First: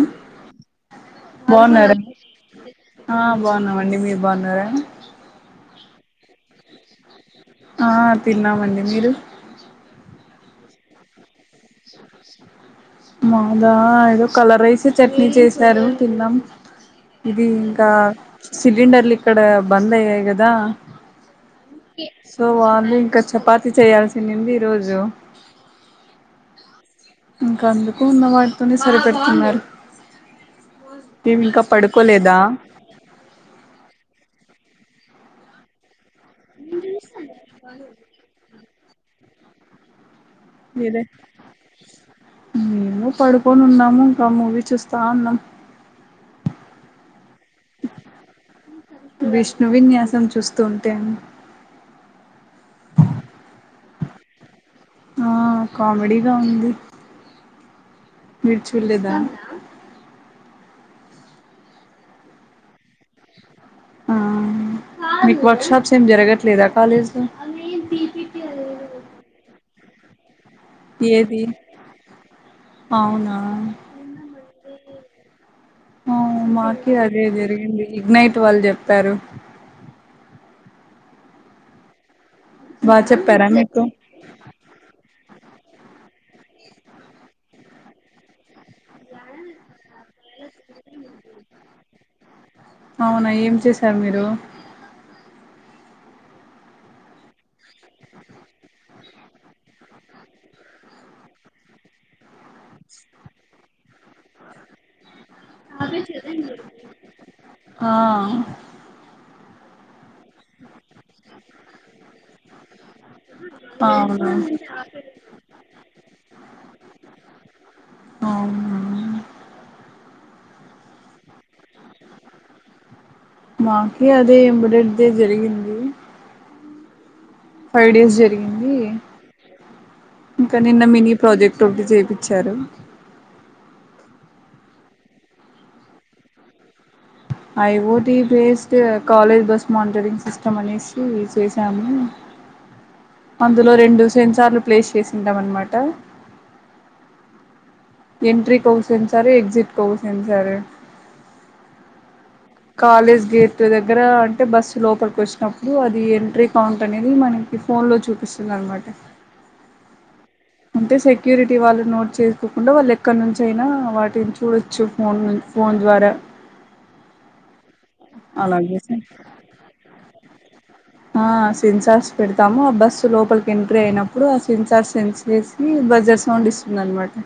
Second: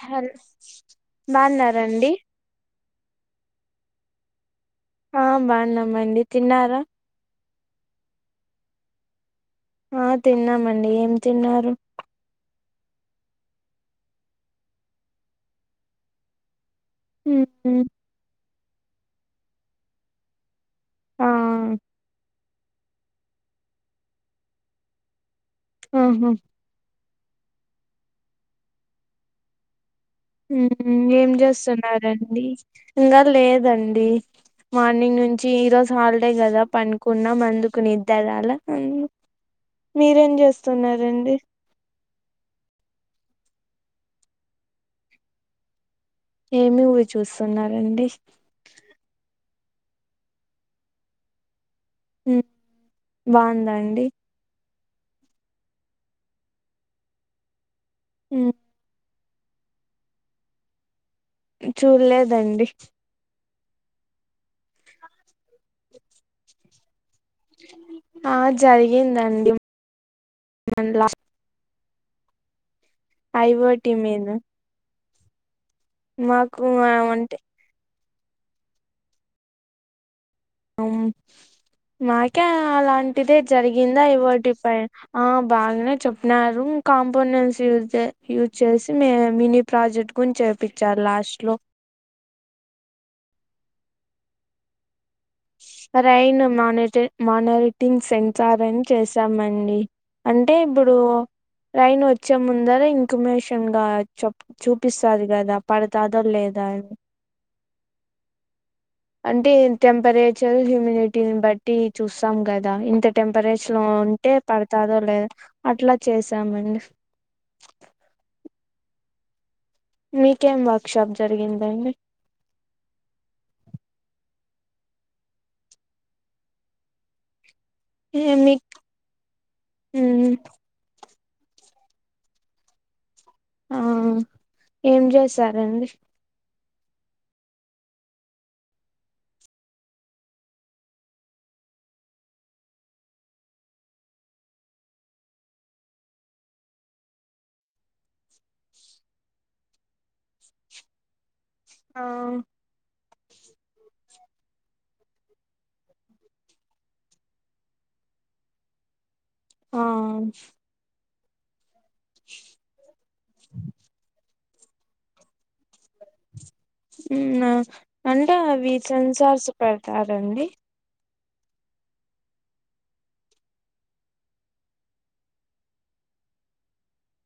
hello బాగున్నారా అండి ఆ బాగున్నామండి మీరు బాగున్నారా మండి తిన్నారా ఆ తిన్నామండి మీరు ఆ తిన్నామండి ఏం తిన్నారు మాదా ఏదో కలరేసి చట్నీ చేసారు తిన్నాం ఇది ఇంకా సిలిండర్లు ఇక్కడ బంద్ అయ్యాయి కదా ఆ సో వాళ ఇంకా చపాతి చేయయాల్సిందింది ఈ రోజు ఆహా ఇంకా అందుకు ఉన్న వాటితోనే సరిపెడుతున్నారు ఏం మేము ఇంకా పడుకోలేదా చేస్తున్నారండి ఇంకా లేదండి మార్నింగ్ నుంచి ఈ రోజు హాలిడే కదా పనుకున్నా అందుకు నిద్ర రాలే నిద్దర అ మీరేం లేద చేస్తున్నారంండి పడుకోనున్నాము ఇంకా మూవీ చూస్తా ఉన్నాం ఏమి ఊరు చూస్తున్నారంండి విష్ణు విన్యాసం చూస్తూ ఉంటేను బాగుందా అండి ఆ కామెడీగా ఉంది మిరుచూలేదా చూడలేదండి ఆ మీకు వర్ షాప్స్ ఏం జరగట్లేదా కాలేజ్ లో ఆ జరిగిందండి మ ఏది అవునా ఐ వో టీ మీద ఆ మాకు మాకే అదే అంటే జరిగింది ఇగ్నైట్ వాళ్ళు చెప్పారు అ మాకే బాగా అలాంటిదే చెప్పారా మీకు జరిగిందా ఇవటిపై ఆ బాగానే చాపినరు కాంపోనెంట్స్ యూజ యూజ్ చేసి మ మినీ ప్రాజెక్ట్ గుని చేపించారు లాస్ట్ లో అవునా ఏం చేశారు మీరు రైన్ మానిట మానిటింగ్ సెన్సార్ అని చేశామండి అంటే ఇప్పుడు లైన్ ఒ వచ్చే ముందర ఇన్కమేషన్ గా చ చూపిస్తాది గదా పడతాదో లేదా అన్ ఆ అంటే ఏ టెం టెంపరేచర్ హ్యూమిడిటీని బట్టి చూస్తాం కదా ఇంత టెంపరేచర్ లో అవును ఉంటే పడతాదో లేదో అట్లా చేసామండి అవునా మీకేం వర్క్షాప్ జరిగిం మాకే అదే ఇంబడేట్దే జరిగింది ఫైవ్ డేస్ మీ జరిగింది ఇంకా నిన్న మిని ప్రాజెక్ట్ ఒకటి చేపిచ్చారు ఆ ఏం చేసారండి IoT based college bus monitoring system అనేసి చేసాము అ అందులో రెండు సెన్సార్లు ప్లేస్ చేసింటాం అన్నమాట ఎంట్రీ కౌసేన్ సర్ ఎగ్జిట్ కౌసేన్ సర్ ఆ కాలేజ్ గేట్ దగ్గర అంటే బస్సు లోపలికి వచ్చినప్పుడు అది ఎంట్రీ కౌంట్ అనేది మనకి ఫోన్ లో చూపిస్తుంది అనమాట ఆ ే సెక్యూరిటీ వాళ్ళు నోట్ చేసుకోకుండా వాళ్ళు ఎక్కడ నుంచి అయినా వాటిన్ చూడొచ్చు ఫోనున్ ఫోన్ ద్వారా మ్ అంటే అవి అలాగే సార్ సెన్సర్స్ పెడతారండి ఆ సెన్సార్స్ పెడుతాము ఆ బస్సు లోపలికి ఎంట్రీ అయినప్పుడు ఆ సెన్సార్స్ సెన్స చేసిస్ బజర్ సౌండ్ ఇస్తుందినమాట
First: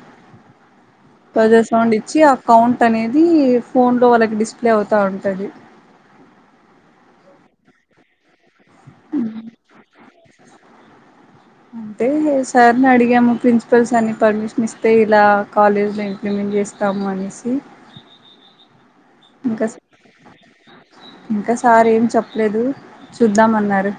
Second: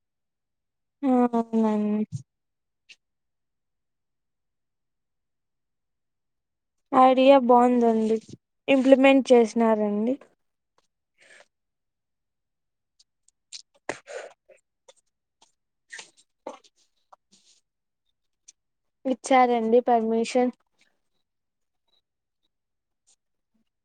బజర్ సౌండ్ అవునండి ఇచ్చి ఆ కౌంట్ అనేది ఫోన్ లో వాళ్ళకి డిస్ప్లే అవుతా ఉంటది ఐడియా బాగుందండి ఇంప్లిమెంట్ చేసినారండి అయితే సార్ని అడిగాము ప్రిన్సిపల్స్ అని పర్మిషన్ ఇస్తే ఇలా కాలేజీలో ఇంప్లిమెంట్ చేస్తామ్ మనేసి ఇచ్చారండి పర్మిషన్ ఇంకా సార్ ఏం చెప్పలేదు చూద్దామన్నారు